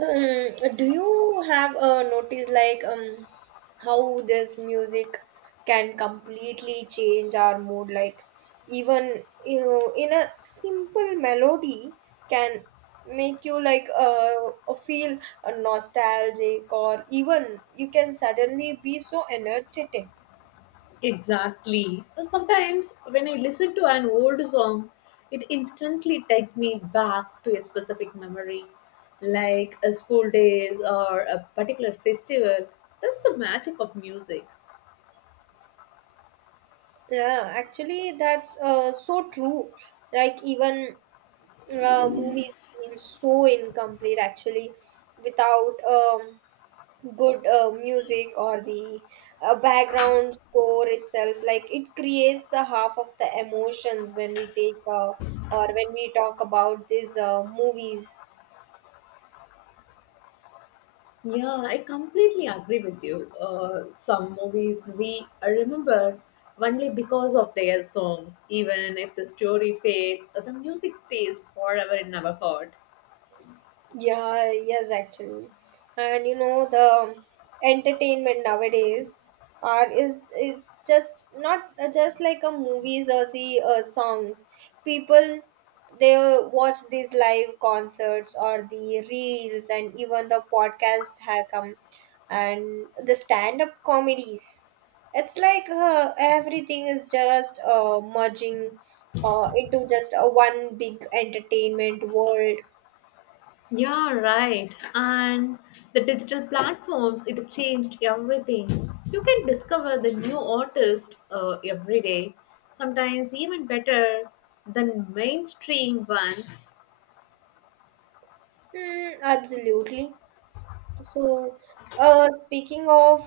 Do you have a notice like how this music can completely change our mood? Like even you know, in a simple melody can make you like feel nostalgic, or even you can suddenly be so energetic. Exactly. Sometimes when I listen to an old song, it instantly takes me back to a specific memory, like a school days or a particular festival. That's the magic of music. Yeah, actually, that's so true. Like even movies feel so incomplete actually without good music or the background score itself, like it creates a half of the emotions when we take or when we talk about these movies. Yeah, I completely agree with you. Some movies we remember only because of their songs. Even if the story fades, the music stays forever in our heart. Yeah, yes, actually. And you know, the entertainment nowadays are is it's just not just like a movies or the songs. People they watch these live concerts or the reels, and even the podcasts have come, and the stand-up comedies. It's like everything is just merging into just a one big entertainment world. Yeah, right. And the digital platforms, it changed everything. You can discover the new artist every day, sometimes even better than mainstream ones. Mm, absolutely. So, speaking of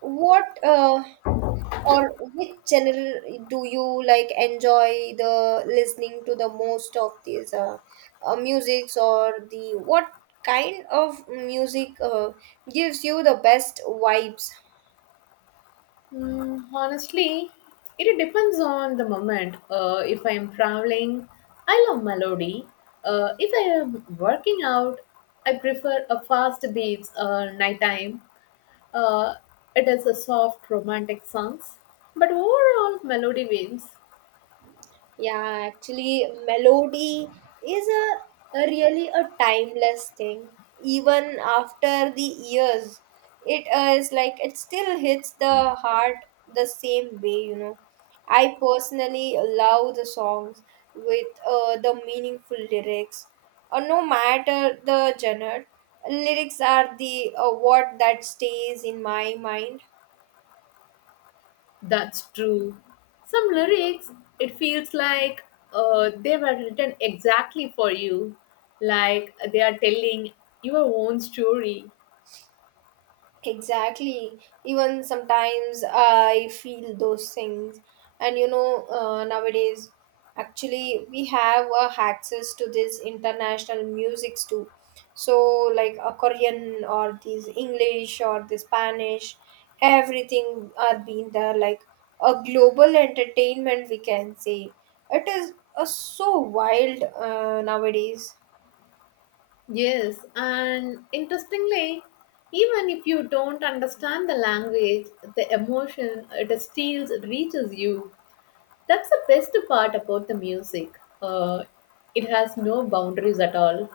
what or which channel do you like enjoy the listening to the most of these musics, or the what kind of music gives you the best vibes? Honestly, it depends on the moment. If I am traveling, I love melody. If I am working out, I prefer a fast beats or nighttime. Uh, it is a soft romantic songs, but overall melody wins. Yeah, actually, melody is a really a timeless thing. Even after the years, it is like it still hits the heart the same way, you know. I personally love the songs with the meaningful lyrics. No matter the genre, lyrics are the what that stays in my mind. That's true. Some lyrics, it feels like they were written exactly for you, like they are telling your own story. Exactly. Even sometimes I feel those things. And you know, nowadays, actually, we have access to these international musics too. So, like a Korean or these English or the Spanish, everything are being there. Like a global entertainment, we can say. It is so wild nowadays. Yes, and interestingly, even if you don't understand the language, the emotion it still reaches you. That's the best part about the music. It has no boundaries at all.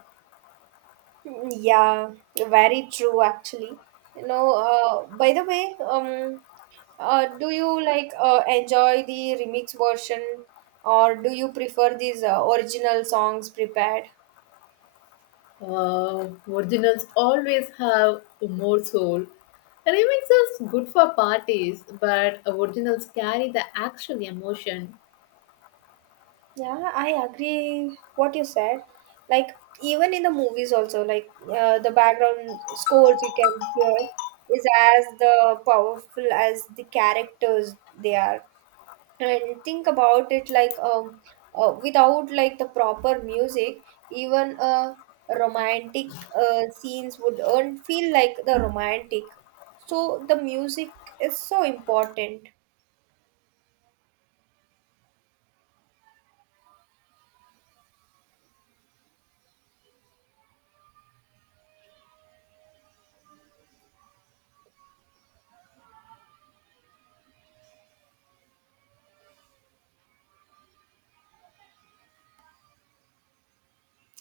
Mm, yeah, very true actually. You know, by the way, do you like enjoy the remix version, or do you prefer these original songs prepared? Originals always have more soul. Remakes are good for parties, but originals carry the actual emotion. Yeah, I agree what you said. Like even in the movies also, like the background scores you can hear is as the powerful as the characters they are. And think about it like without like the proper music, even romantic scenes would earn feel like the romantic. So the music is so important.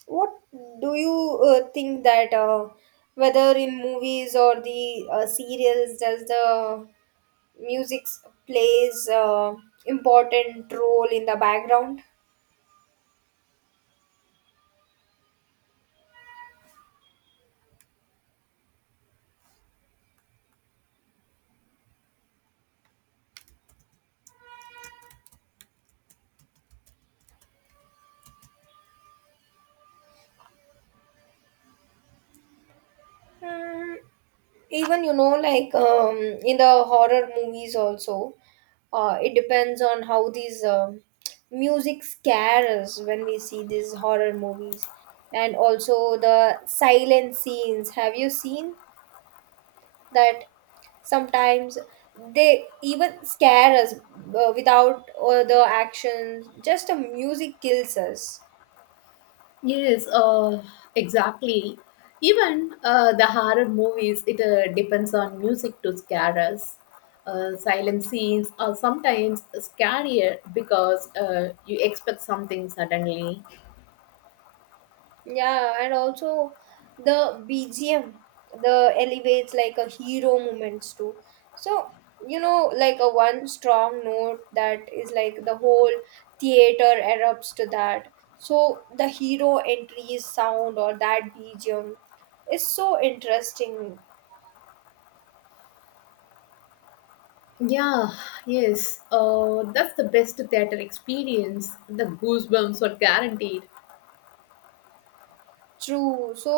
What do you think that whether in movies or the serials does the music plays important role in the background? Hmm, even you know like in the horror movies also, it depends on how these music scare us when we see these horror movies. And also the silent scenes, have you seen that sometimes they even scare us without the actions, just the music kills us. Yes, exactly. Even the horror movies, it depends on music to scare us. Silent scenes are sometimes scarier because you expect something suddenly. Yeah, and also the BGM, the elevates like a hero moments too. So, you know, like a one strong note that is like the whole theater erupts to that. So the hero entries sound or that BGM is so interesting. Yeah, yes. That's the best theater experience. The goosebumps are guaranteed. True. So,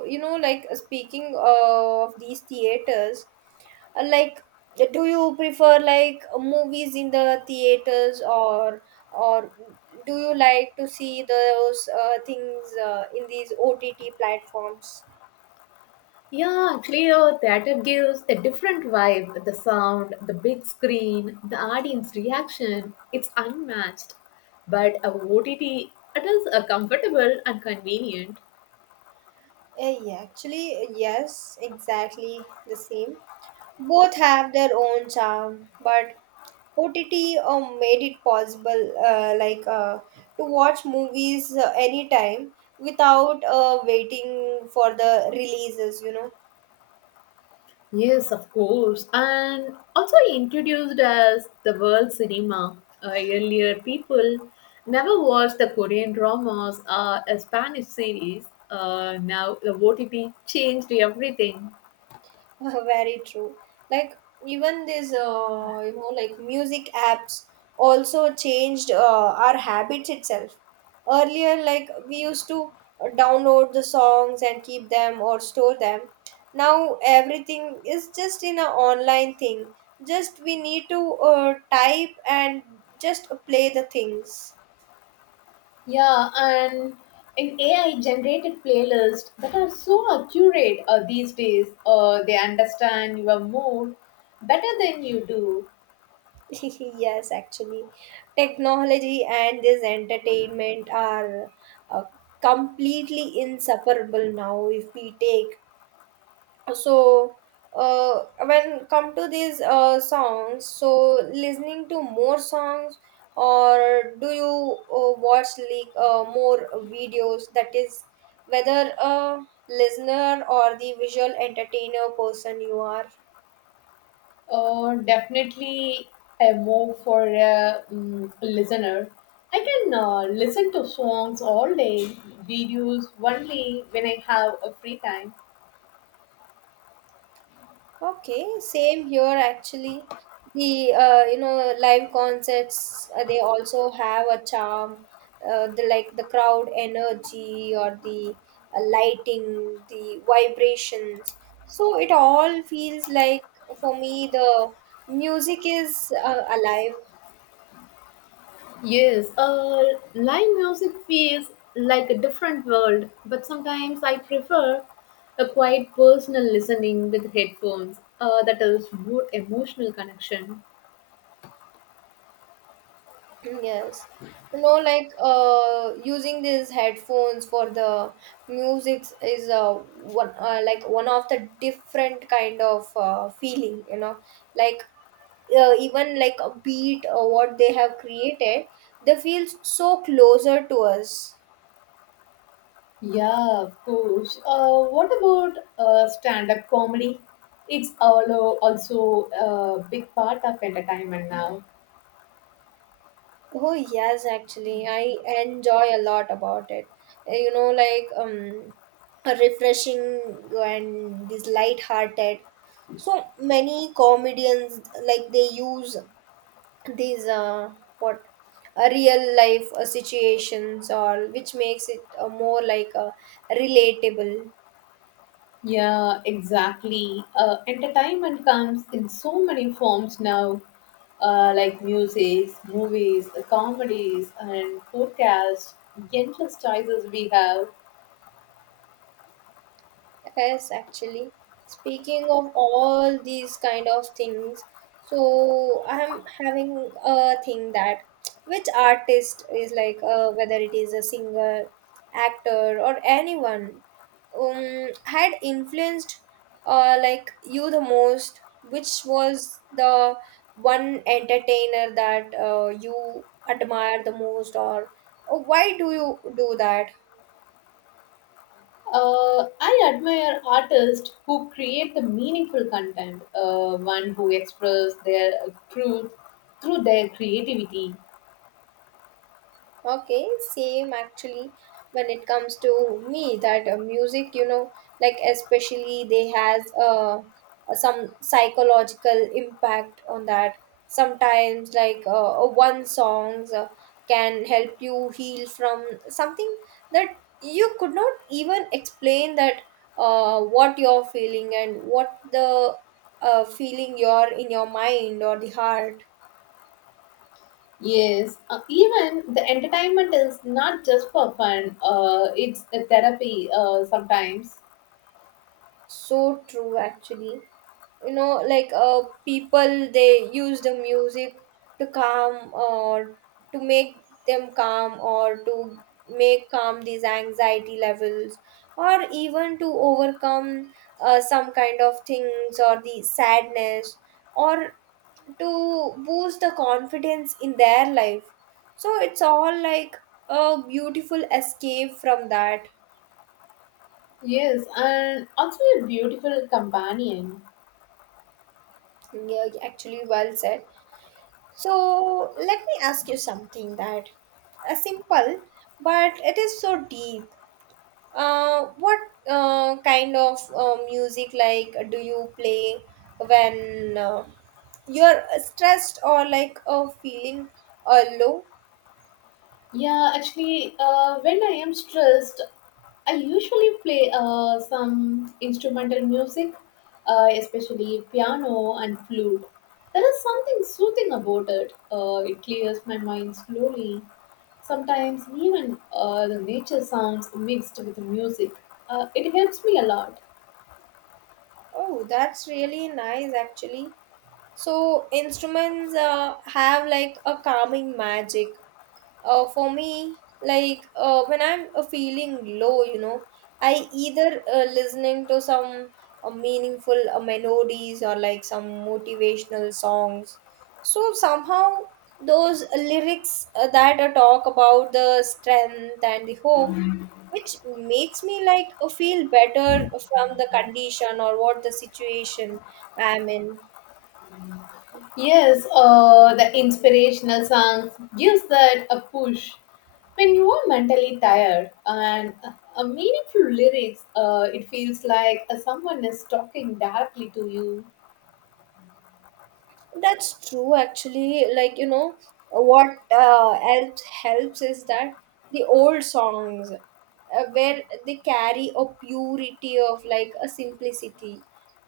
you know, like speaking of these theaters, like do you prefer like movies in the theaters, or do you like to see those things in these OTT platforms? Yeah, actually, your theater gives a different vibe. The sound, the big screen, the audience reaction, it's unmatched. But a OTT, it is comfortable and convenient. Eh, yeah, actually, yes, exactly the same. Both have their own charm, but OTT made it possible, like to watch movies anytime without waiting for the releases, you know. Yes, of course. And also introduced as the world cinema. Earlier, people never watched the Korean dramas or a Spanish series. Now, the OTT changed everything. Very true. Like even these, you know, like music apps also changed our habits itself. Earlier, like we used to download the songs and keep them or store them. Now everything is just in an online thing. Just we need to type and just play the things. Yeah, and an AI generated playlist that are so accurate these days. They understand your mood better than you do. Yes, actually, technology and this entertainment are uh, completely inseparable now if we take. So, when come to these songs, so listening to more songs, or do you watch like more videos? That is, whether a listener or the visual entertainer person you are. Definitely a move for a listener. I can listen to songs all day, videos only when I have a free time. Okay, same here actually. The you know live concerts they also have a charm. The like the crowd energy or the lighting, the vibrations. So it all feels like for me the music is alive. Yes, live music feels like a different world, but sometimes I prefer a quiet personal listening with headphones. That is more emotional connection. Yes. You know, like using these headphones for the music is one like one of the different kind of feeling, you know, like even like a beat or what they have created, they feel so closer to us. Yeah, of course. What about stand-up comedy? It's also a big part of entertainment now. Oh yes, actually, I enjoy a lot about it. You know, like a refreshing and this light-hearted. So many comedians like they use these what a real life situations, or which makes it more like relatable. Yeah, exactly. Entertainment comes in so many forms now, like music, movies, comedies, and podcasts. Endless choices we have. Yes, actually. Speaking of all these kind of things, so I'm having a thing that which artist is like, whether it is a singer, actor, or anyone, had influenced, like you the most. Which was the one entertainer that you admire the most, or why do you do that? I admire artists who create the meaningful content, one who express their truth through their creativity. Okay, same actually when it comes to me that music, you know, like especially they has some psychological impact on that. Sometimes like one songs can help you heal from something that you could not even explain, that what you're feeling and what the feeling you're in your mind or the heart. Yes, even the entertainment is not just for fun. It's a therapy sometimes. So true actually, you know like people they use the music to calm, or to make them calm, or to make calm these anxiety levels, or even to overcome some kind of things or the sadness, or to boost the confidence in their life. So it's all like a beautiful escape from that. Yes, and also a beautiful companion. Yeah, actually, well said. So let me ask you something that simple, but it is so deep. What kind of music like do you play when you're stressed or like feeling low? Yeah, actually, when I am stressed, I usually play some instrumental music, especially piano and flute. There is something soothing about it. It clears my mind slowly. Sometimes even the nature sounds mixed with the music. It helps me a lot. Oh, that's really nice actually. So instruments have like a calming magic. Uh, for me like when I'm feeling low, you know, I either listening to some meaningful melodies or like some motivational songs. So somehow those lyrics that talk about the strength and the hope, which makes me like feel better from the condition or what the situation I'm in. Yes, the inspirational songs gives that a push when you are mentally tired, and a meaningful lyrics, it feels like someone is talking directly to you. That's true, actually. Like, you know, what else helps is that the old songs, where they carry a purity of like a simplicity.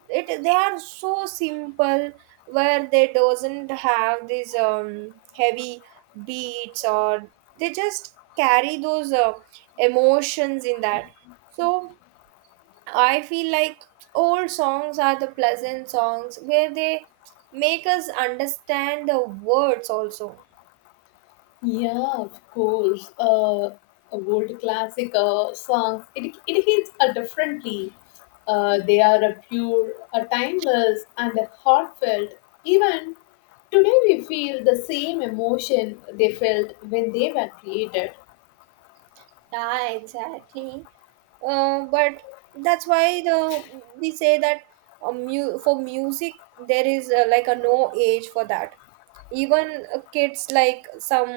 It they are so simple, where they doesn't have these heavy beats, or they just carry those emotions in that. So I feel like old songs are the pleasant songs where they make us understand the words also. Yeah, of course. A world classic songs, it hits differently. They are a pure, a timeless, and a heartfelt. Even today, we feel the same emotion they felt when they were created. Yeah, exactly. But that's why the we say that for music there is like a no age for that. Even kids like some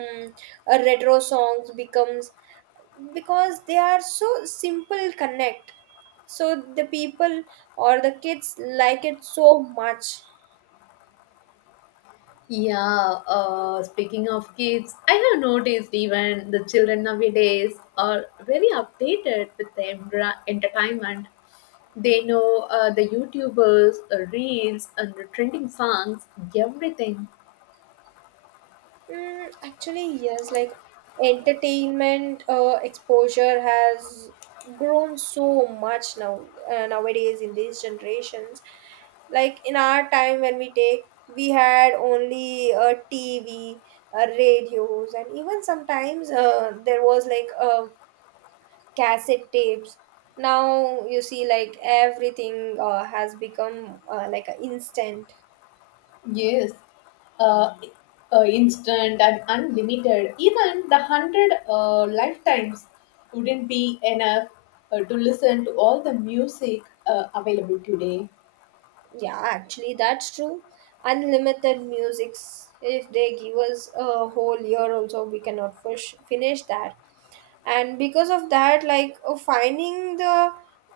retro songs becomes because they are so simple connect. So the people or the kids like it so much. Yeah, speaking of kids, I have noticed even the children nowadays are very updated with the entertainment. They know the YouTubers, reels, and the trending songs, everything. Mm, actually, yes, like entertainment exposure has grown so much now nowadays in these generations. Like in our time when we take, we had only TV, radios, and even sometimes there was like cassette tapes. Now you see, like everything has become like a instant. Yes, uh, instant and unlimited. Even the 100 lifetimes wouldn't be enough to listen to all the music available today. Yeah, actually, that's true. Unlimited musics. If they give us a whole year, also we cannot finish that. And because of that, like finding the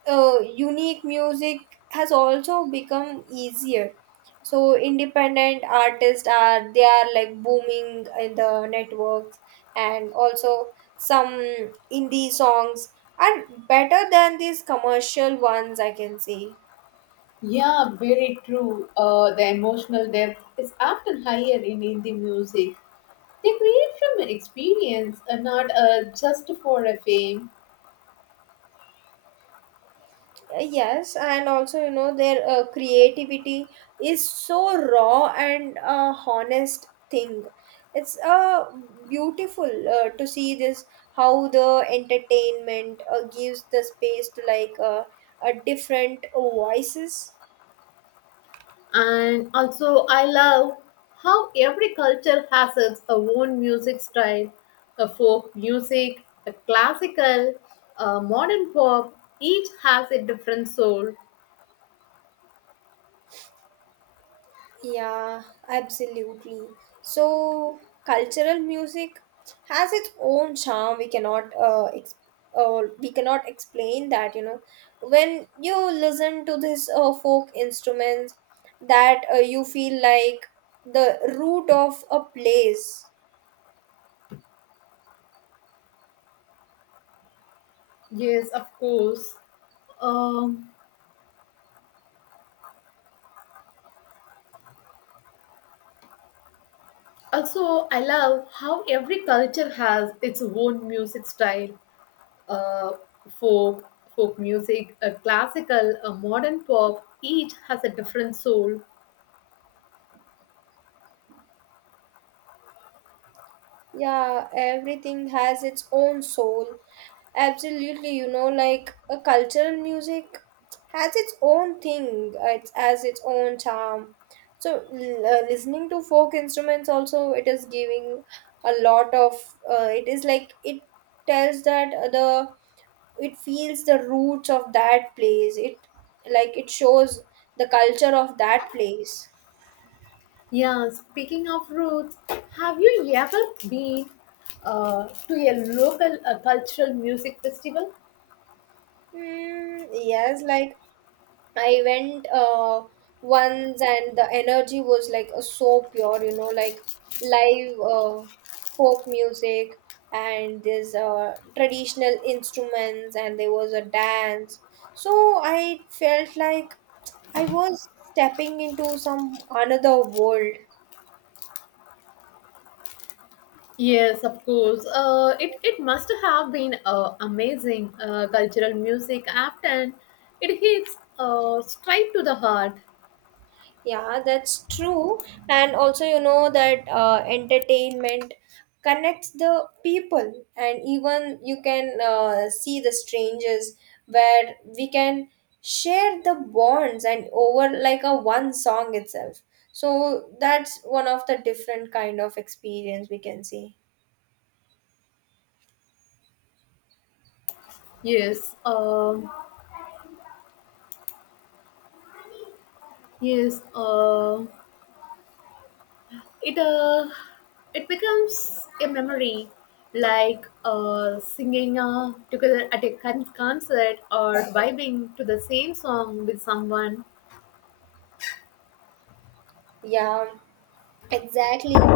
unique music has also become easier. So independent artists are they are like booming in the networks, and also some indie songs are better than these commercial ones, I can say. Yeah, very true. The emotional depth is often higher in Hindi music. They create from an experience and not just for a fame. Yes, and also you know their creativity is so raw and honest thing. It's beautiful to see this how the entertainment gives the space to like a different voices. And also, I love how every culture has its own music style a folk music, a classical, a modern pop. Each has a different soul. Yeah, absolutely. So, cultural music has its own charm. We cannot we cannot explain that, you know. When you listen to this folk instruments, that you feel like the root of a place. Yes, of course. Um. Also, I love how every culture has its own music style uh, folk, folk music, classical, modern pop. Each has a different soul. Yeah, everything has its own soul. Absolutely, you know, like a cultural music has its own thing, it has its own charm. So, listening to folk instruments also, it is giving a lot of, it is like it tells that the it feels the roots of that place. It like it shows the culture of that place. Yeah, speaking of roots, have you ever been to a local cultural music festival? Hmm, yes, like I went once, and the energy was like so pure, you know, like live folk music, and there's traditional instruments, and there was a dance. So I felt like I was stepping into some another world. Yes, of course. It must have been amazing. Cultural music often it hits straight to the heart. Yeah, that's true. And also, you know that entertainment connects the people, and even you can see the strangers where we can share the bonds and over like a one song itself. So that's one of the different kind of experience we can see. Yes. Yes, it uh, it becomes a memory, like singing together at a concert or vibing to the same song with someone. Yeah. Exactly.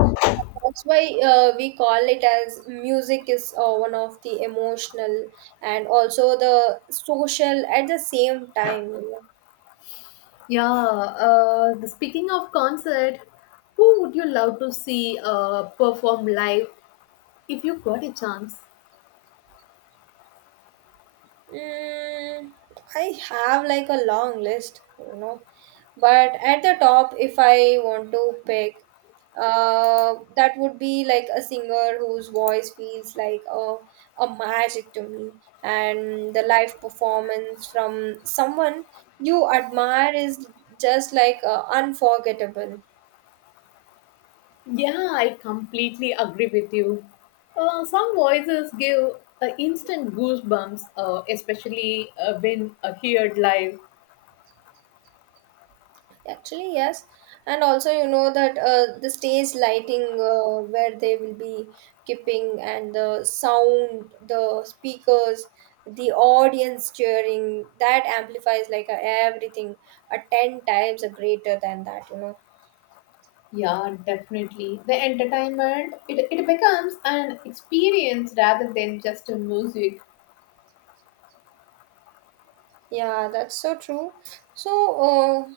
That's why we call it as music is one of the emotional and also the social at the same time. You know. Yeah, speaking of concert, who would you love to see perform live if you got a chance? Mm, I have like a long list, you know, but at the top, if I want to pick, that would be like a singer whose voice feels like a magic to me, and the live performance from someone you admire is just like unforgettable. Yeah, I completely agree with you. Some voices give instant goosebumps, especially when heard live. Actually, yes. And also, you know that the stage lighting where they will be keeping and the sound, the speakers, the audience cheering, that amplifies like everything a 10 times a greater than that, you know. Yeah, definitely. The entertainment, it becomes an experience rather than just a music. Yeah, that's so true. So,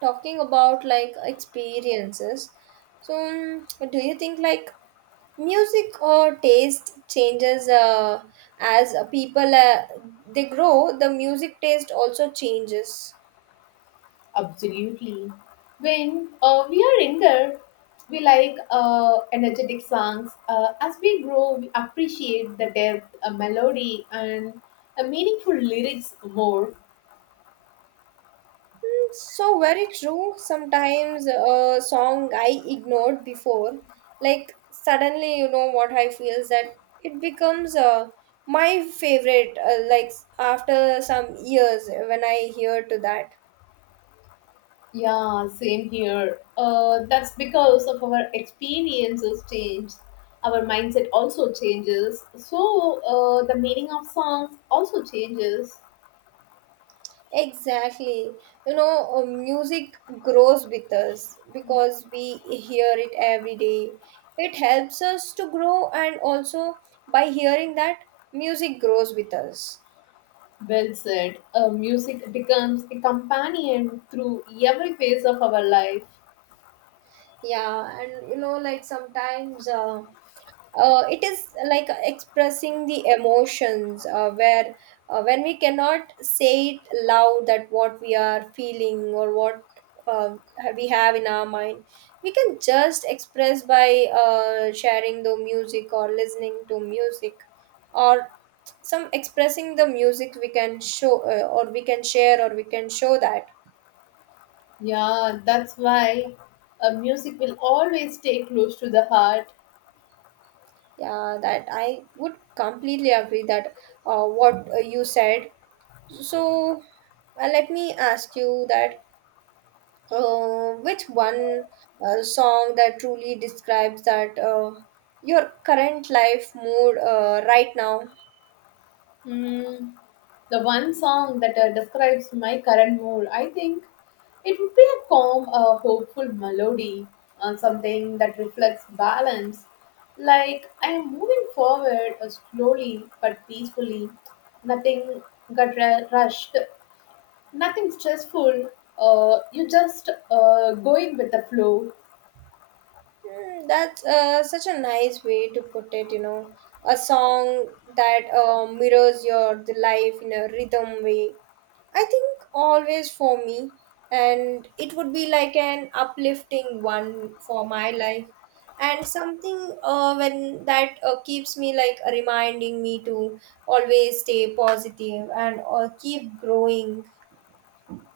talking about like experiences, so do you think like music or taste changes as people they grow? The music taste also changes. Absolutely. When we are younger, we like energetic songs. As we grow, we appreciate the depth, a melody, and a meaningful lyrics more. Hmm, so very true. Sometimes a song I ignored before, like suddenly, you know what I feel is that it becomes my favorite. Like after some years, when I hear to that. Yeah, same here. That's because of our experiences change. Our mindset also changes. So the meaning of songs also changes. Exactly. You know, music grows with us because we hear it every day. It helps us to grow, and also by hearing that, music grows with us. Well said. Music becomes a companion through every phase of our life. Yeah, and you know, like sometimes it is like expressing the emotions where when we cannot say it loud that what we are feeling or what uh, we have in our mind, we can just express by sharing the music or listening to music or some expressing the music we can show or we can share or we can show that. Yeah, that's why music will always stay close to the heart. Yeah, that I would completely agree that what you said. So let me ask you that which one song that truly describes that your current life mood right now? Mm, the one song that describes my current mood, I think it would be a calm, a hopeful melody, something that reflects balance. Like I am moving forward slowly but peacefully. Nothing got rushed, nothing stressful. You just going with the flow. Mm, that's such a nice way to put it, you know. A song that mirrors your the life in a rhythm way. I think always for me, and it would be like an uplifting one for my life, and something when that keeps me like reminding me to always stay positive and keep growing.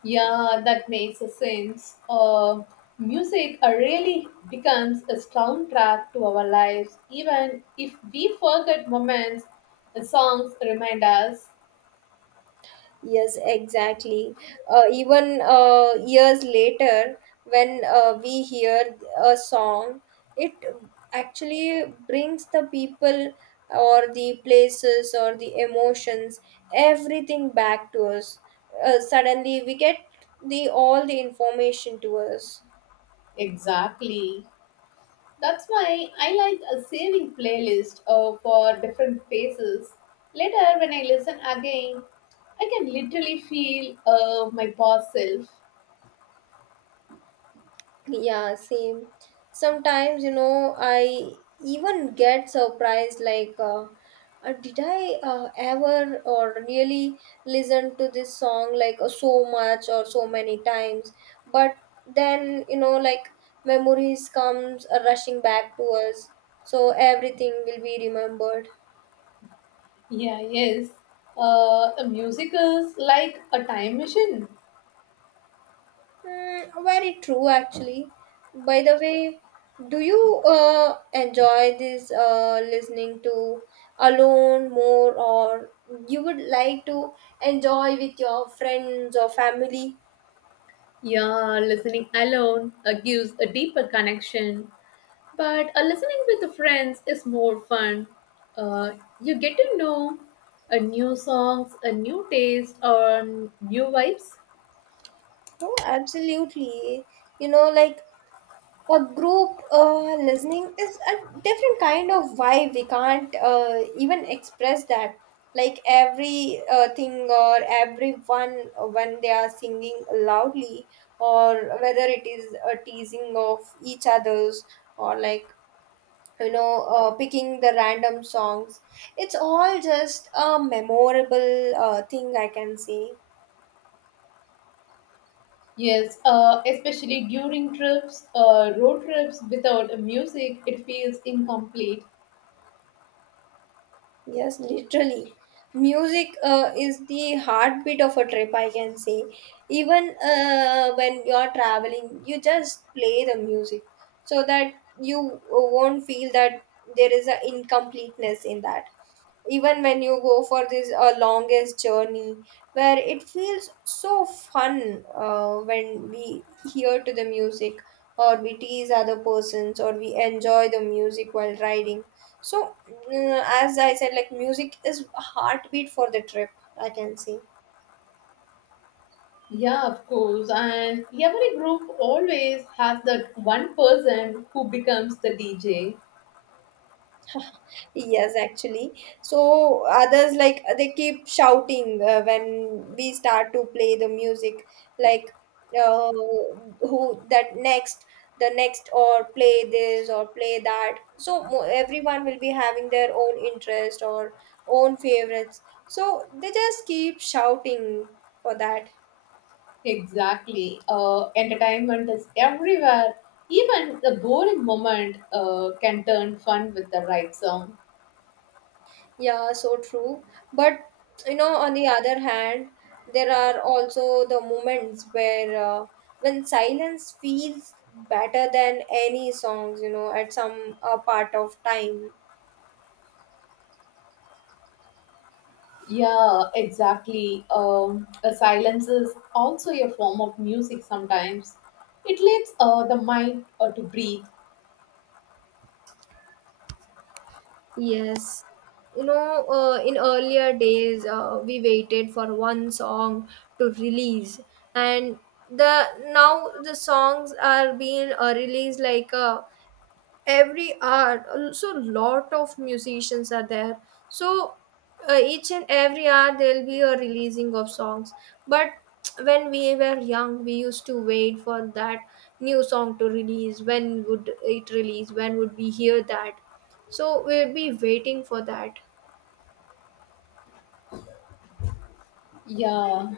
Yeah, that makes a sense. Music really becomes a soundtrack to our lives, even if we forget moments, the songs remind us. Yes, exactly. Even years later, when we hear a song, it actually brings the people or the places or the emotions, everything back to us. Suddenly, we get the all the information to us. Exactly. That's why I like a saving playlist for different phases. Later, when I listen again, I can literally feel my past self. Yeah, same. Sometimes, you know, I even get surprised like, did I ever or really listen to this song like so much or so many times? But then, you know, like memories comes rushing back to us, so everything will be remembered. Yeah, yes. The music is like a time machine. Mm, very true, actually. By the way, do you enjoy this listening to alone more, or you would like to enjoy with your friends or family? Yeah, listening alone gives a deeper connection, but listening with the friends is more fun. Uh, you get to know a new songs, a new taste, or new vibes. Oh, absolutely. You know, like a group listening is a different kind of vibe we can't even express that like every thing or everyone when they are singing loudly or whether it is a teasing of each other's or like picking the random songs, it's all just a memorable thing I can say. Yes, especially during trips, road trips without music, it feels incomplete. Yes, literally. Music is the heartbeat of a trip, I can say. Even when you're traveling, you just play the music so that you won't feel that there is a incompleteness in that even when you go for this longest journey where it feels so fun when we hear to the music or we tease other persons or we enjoy the music while riding. So mm, as I said, like music is heartbeat for the trip, I can say. Yeah, of course, and every group always has that one person who becomes the DJ. Yes, actually. So others like they keep shouting when we start to play the music, like uh, who that next, the next, or play this or play that. So everyone will be having their own interest or own favorites. So they just keep shouting for that. Exactly. Entertainment is everywhere. Even the boring moment can turn fun with the right song. Yeah, so true. But you know, on the other hand, there are also the moments where when silence feels better than any songs, you know, at some part of time. Yeah, exactly. The silence is also a form of music sometimes. It lets the mind to breathe. Yes. You know, in earlier days, we waited for one song to release, and the now the songs are being released like every hour. Also lot of musicians are there, so each and every hour there'll be a releasing of songs. But when we were young we used to wait for that new song to release. When would it release? When would we hear that? So we'll be waiting for that. Yeah.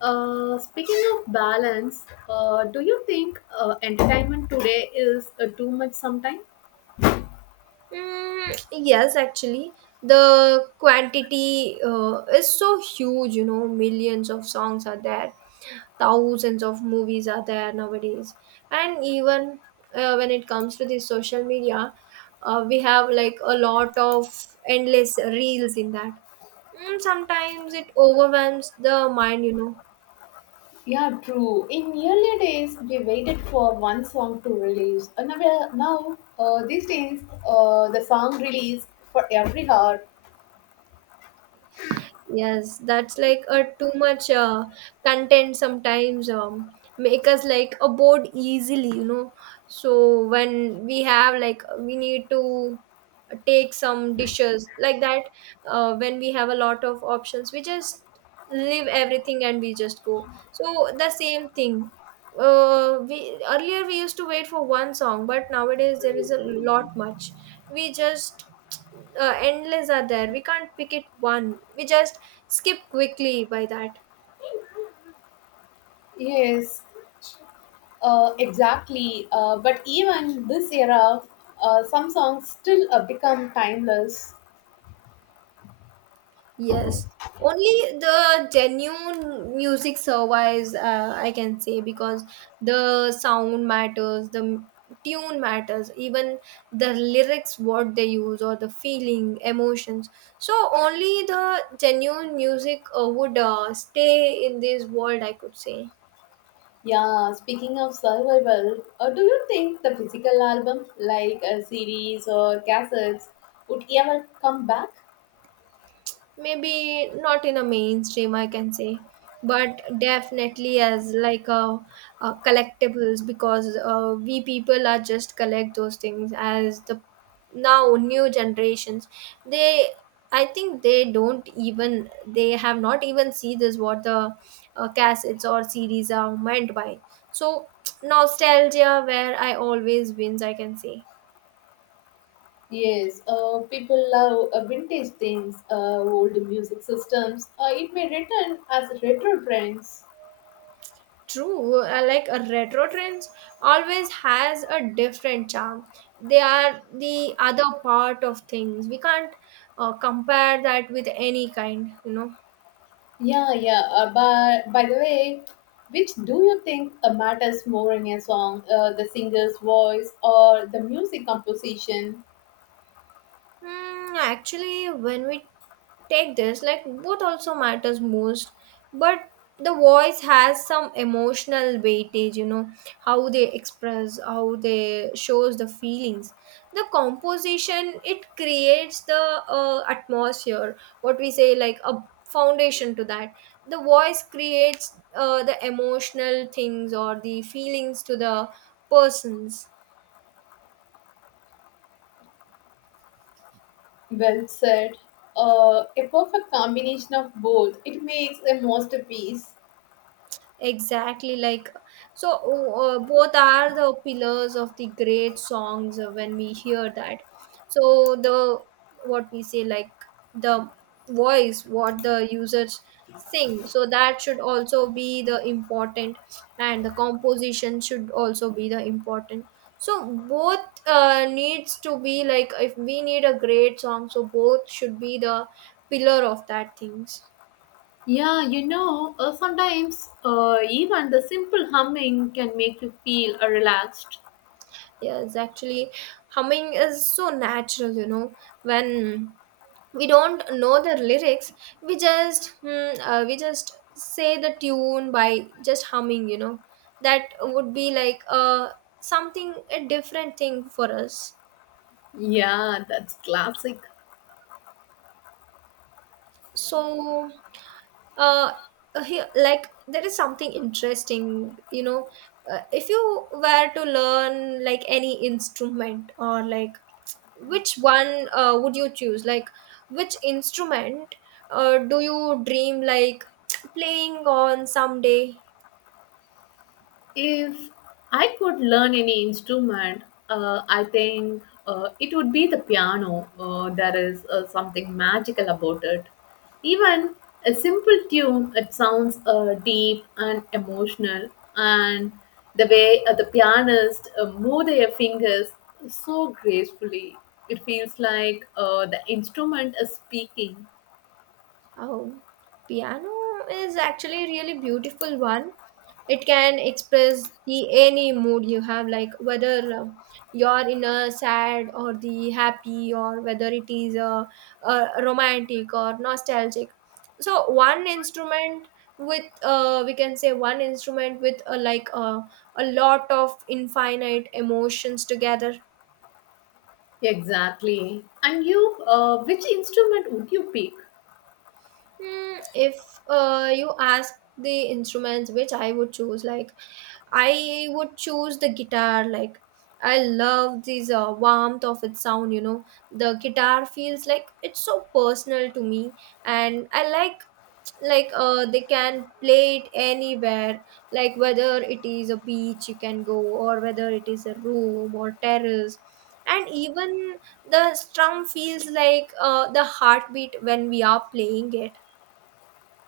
Speaking of balance, do you think entertainment today is too much sometimes? Mm, yes, actually, the quantity is so huge, you know, millions of songs are there, thousands of movies are there nowadays. And even when it comes to the social media, we have like a lot of endless reels in that. Mm, sometimes it overwhelms the mind, you know. Yeah, true. In earlier days, we waited for one song to release. And now, well, these days, the song release for every hour. Yes, that's like a too much content sometimes, make us like a bored easily, you know. So when we have like we need to take some dishes like that, when we have a lot of options, we just leave everything and we just go. So the same thing, we earlier we used to wait for one song but nowadays there is a lot much, we just endless are there, we can't pick it one, we just skip quickly by that. Yes, exactly. But even this era, some songs still become timeless. Yes, only the genuine music survives, I can say, because the sound matters, the tune matters, even the lyrics, what they use, or the feeling, emotions. So, only the genuine music would stay in this world, I could say. Yeah, speaking of survival, do you think the physical album, like a series or cassettes, would ever come back? Maybe not in a mainstream I can say, but definitely as like a collectibles, because we people are just collect those things. As the now new generations, they, I think they don't even, they have not even see this what the cassettes or series are meant by. So nostalgia where I always wins, I can say. Yes, people love vintage things, old music systems. It may return as retro trends. True, like a retro trends always has a different charm. They are the other part of things. We can't compare that with any kind, you know. Yeah, yeah. By the way, which do you think matters more in a song? The singer's voice or the music composition? Hmm, actually, when we take this, like both also matters most, but the voice has some emotional weightage. You know how they express, how they shows the feelings, the composition. It creates the atmosphere. What we say, like a foundation to that. The voice creates the emotional things or the feelings to the persons. Well said. A perfect combination of both. It makes a masterpiece. Exactly, like so, both are the pillars of the great songs when we hear that. So, the what we say, like the voice, what the users sing, so that should also be the important, and the composition should also be the important. So, both needs to be like if we need a great song, so both should be the pillar of that things. Yeah, sometimes even the simple humming can make you feel relaxed. Yes, actually, humming is so natural, you know. When we don't know the lyrics, we just hmm, we just say the tune by just humming, you know. That would be like uh, something a different thing for us. Yeah, that's classic. So uh here, like there is something interesting, you know. If you were to learn like any instrument or like which one would you choose, like which instrument do you dream like playing on someday? If I could learn any instrument, I think it would be the piano. There is something magical about it. Even a simple tune, it sounds deep and emotional, and the way the pianist move their fingers so gracefully, it feels like the instrument is speaking. Oh, piano is actually a really beautiful one. It can express the any mood you have, like whether you're in a sad or the happy, or whether it is a romantic or nostalgic. So one instrument with, we can say one instrument with a lot of infinite emotions together. Exactly. And you, which instrument would you pick? Hmm, if you ask the instruments which I would choose, like I would choose the guitar. Like I love this warmth of its sound. You know, the guitar feels like it's so personal to me, and I like they can play it anywhere. Like whether it is a beach you can go, or whether it is a room or terrace, and even the strum feels like the heartbeat when we are playing it.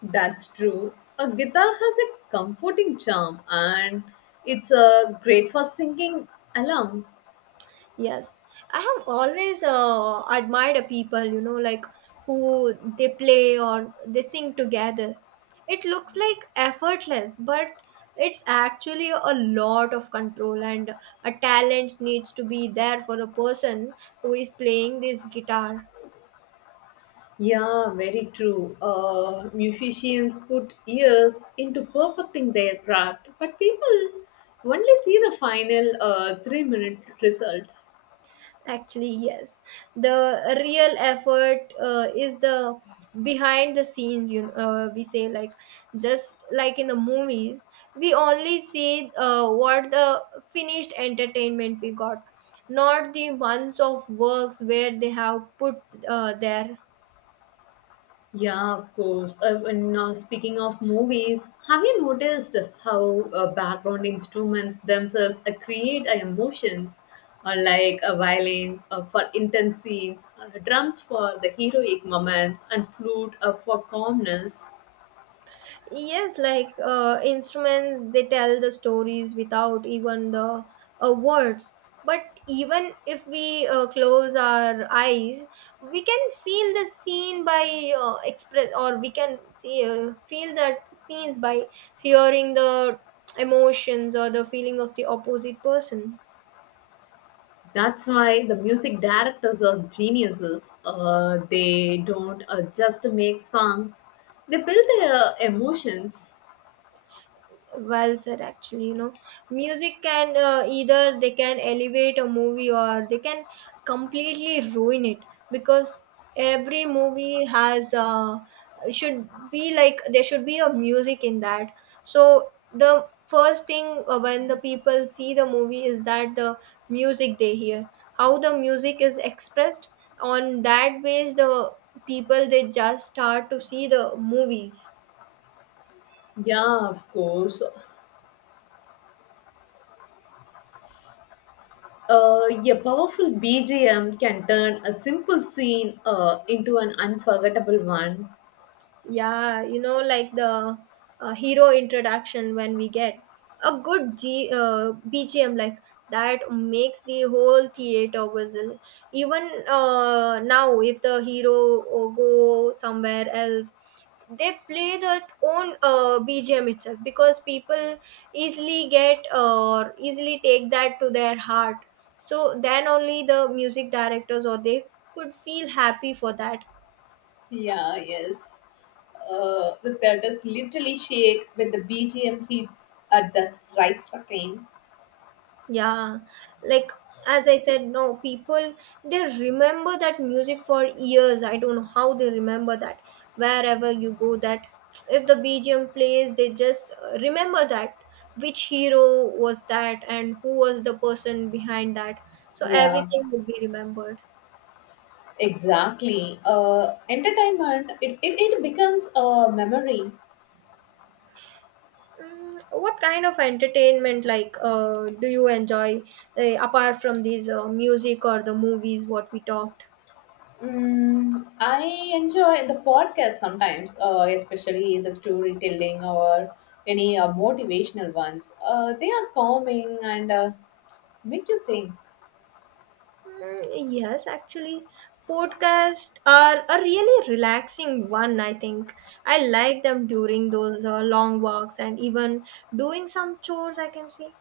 That's true. A guitar has a comforting charm and it's great for singing along. Yes, I have always admired a people, you know, like who they play or they sing together. It looks like effortless, but it's actually a lot of control and a talent needs to be there for a person who is playing this guitar. Yeah, very true. Musicians put years into perfecting their craft, but people only see the final 3-minute result. Actually, yes. The real effort is the behind the scenes. You know, we say like just like in the movies, we only see what the finished entertainment we got, not the months of works where they have put their. Yeah, of course. And now, speaking of movies, have you noticed how background instruments themselves create emotions, like violins for intense scenes, drums for the heroic moments, and flute for calmness? Yes, like instruments, they tell the stories without even the words. But even if we close our eyes, we can feel the scene by express, or we can see feel that scenes by hearing the emotions or the feeling of the opposite person. That's why the music directors are geniuses. They don't just make songs; they build their emotions. Well said, actually. You know music can either they can elevate a movie or they can completely ruin it, because every movie has should be like there should be a music in that. So the first thing when the people see the movie is that the music they hear, how the music is expressed, on that base the people they just start to see the movies. Yeah, of course. A powerful BGM can turn a simple scene into an unforgettable one. Yeah, you know, like the hero introduction when we get a good bgm, like that makes the whole theater whistle. Even now if the hero go somewhere else, they play their own bgm itself, because people easily get or easily take that to their heart. So then only the music directors or they could feel happy for that. Yeah, yes. The theaters literally shake when the BGM hits at the right second. Yeah, like as I said, no, people they remember that music for years. I don't know how they remember that. Wherever you go, that if the BGM plays, they just remember that which hero was that and who was the person behind that. So Yeah, everything would be remembered. exactly. Entertainment, it becomes a memory. Mm, what kind of entertainment like do you enjoy apart from these music or the movies what we talked? I enjoy the podcast sometimes, especially the storytelling or any motivational ones. They are calming and Como é que eu tenho? Mm, yes, actually, podcasts are a really relaxing one, I think. I like them during those long walks and even doing some chores, I can say.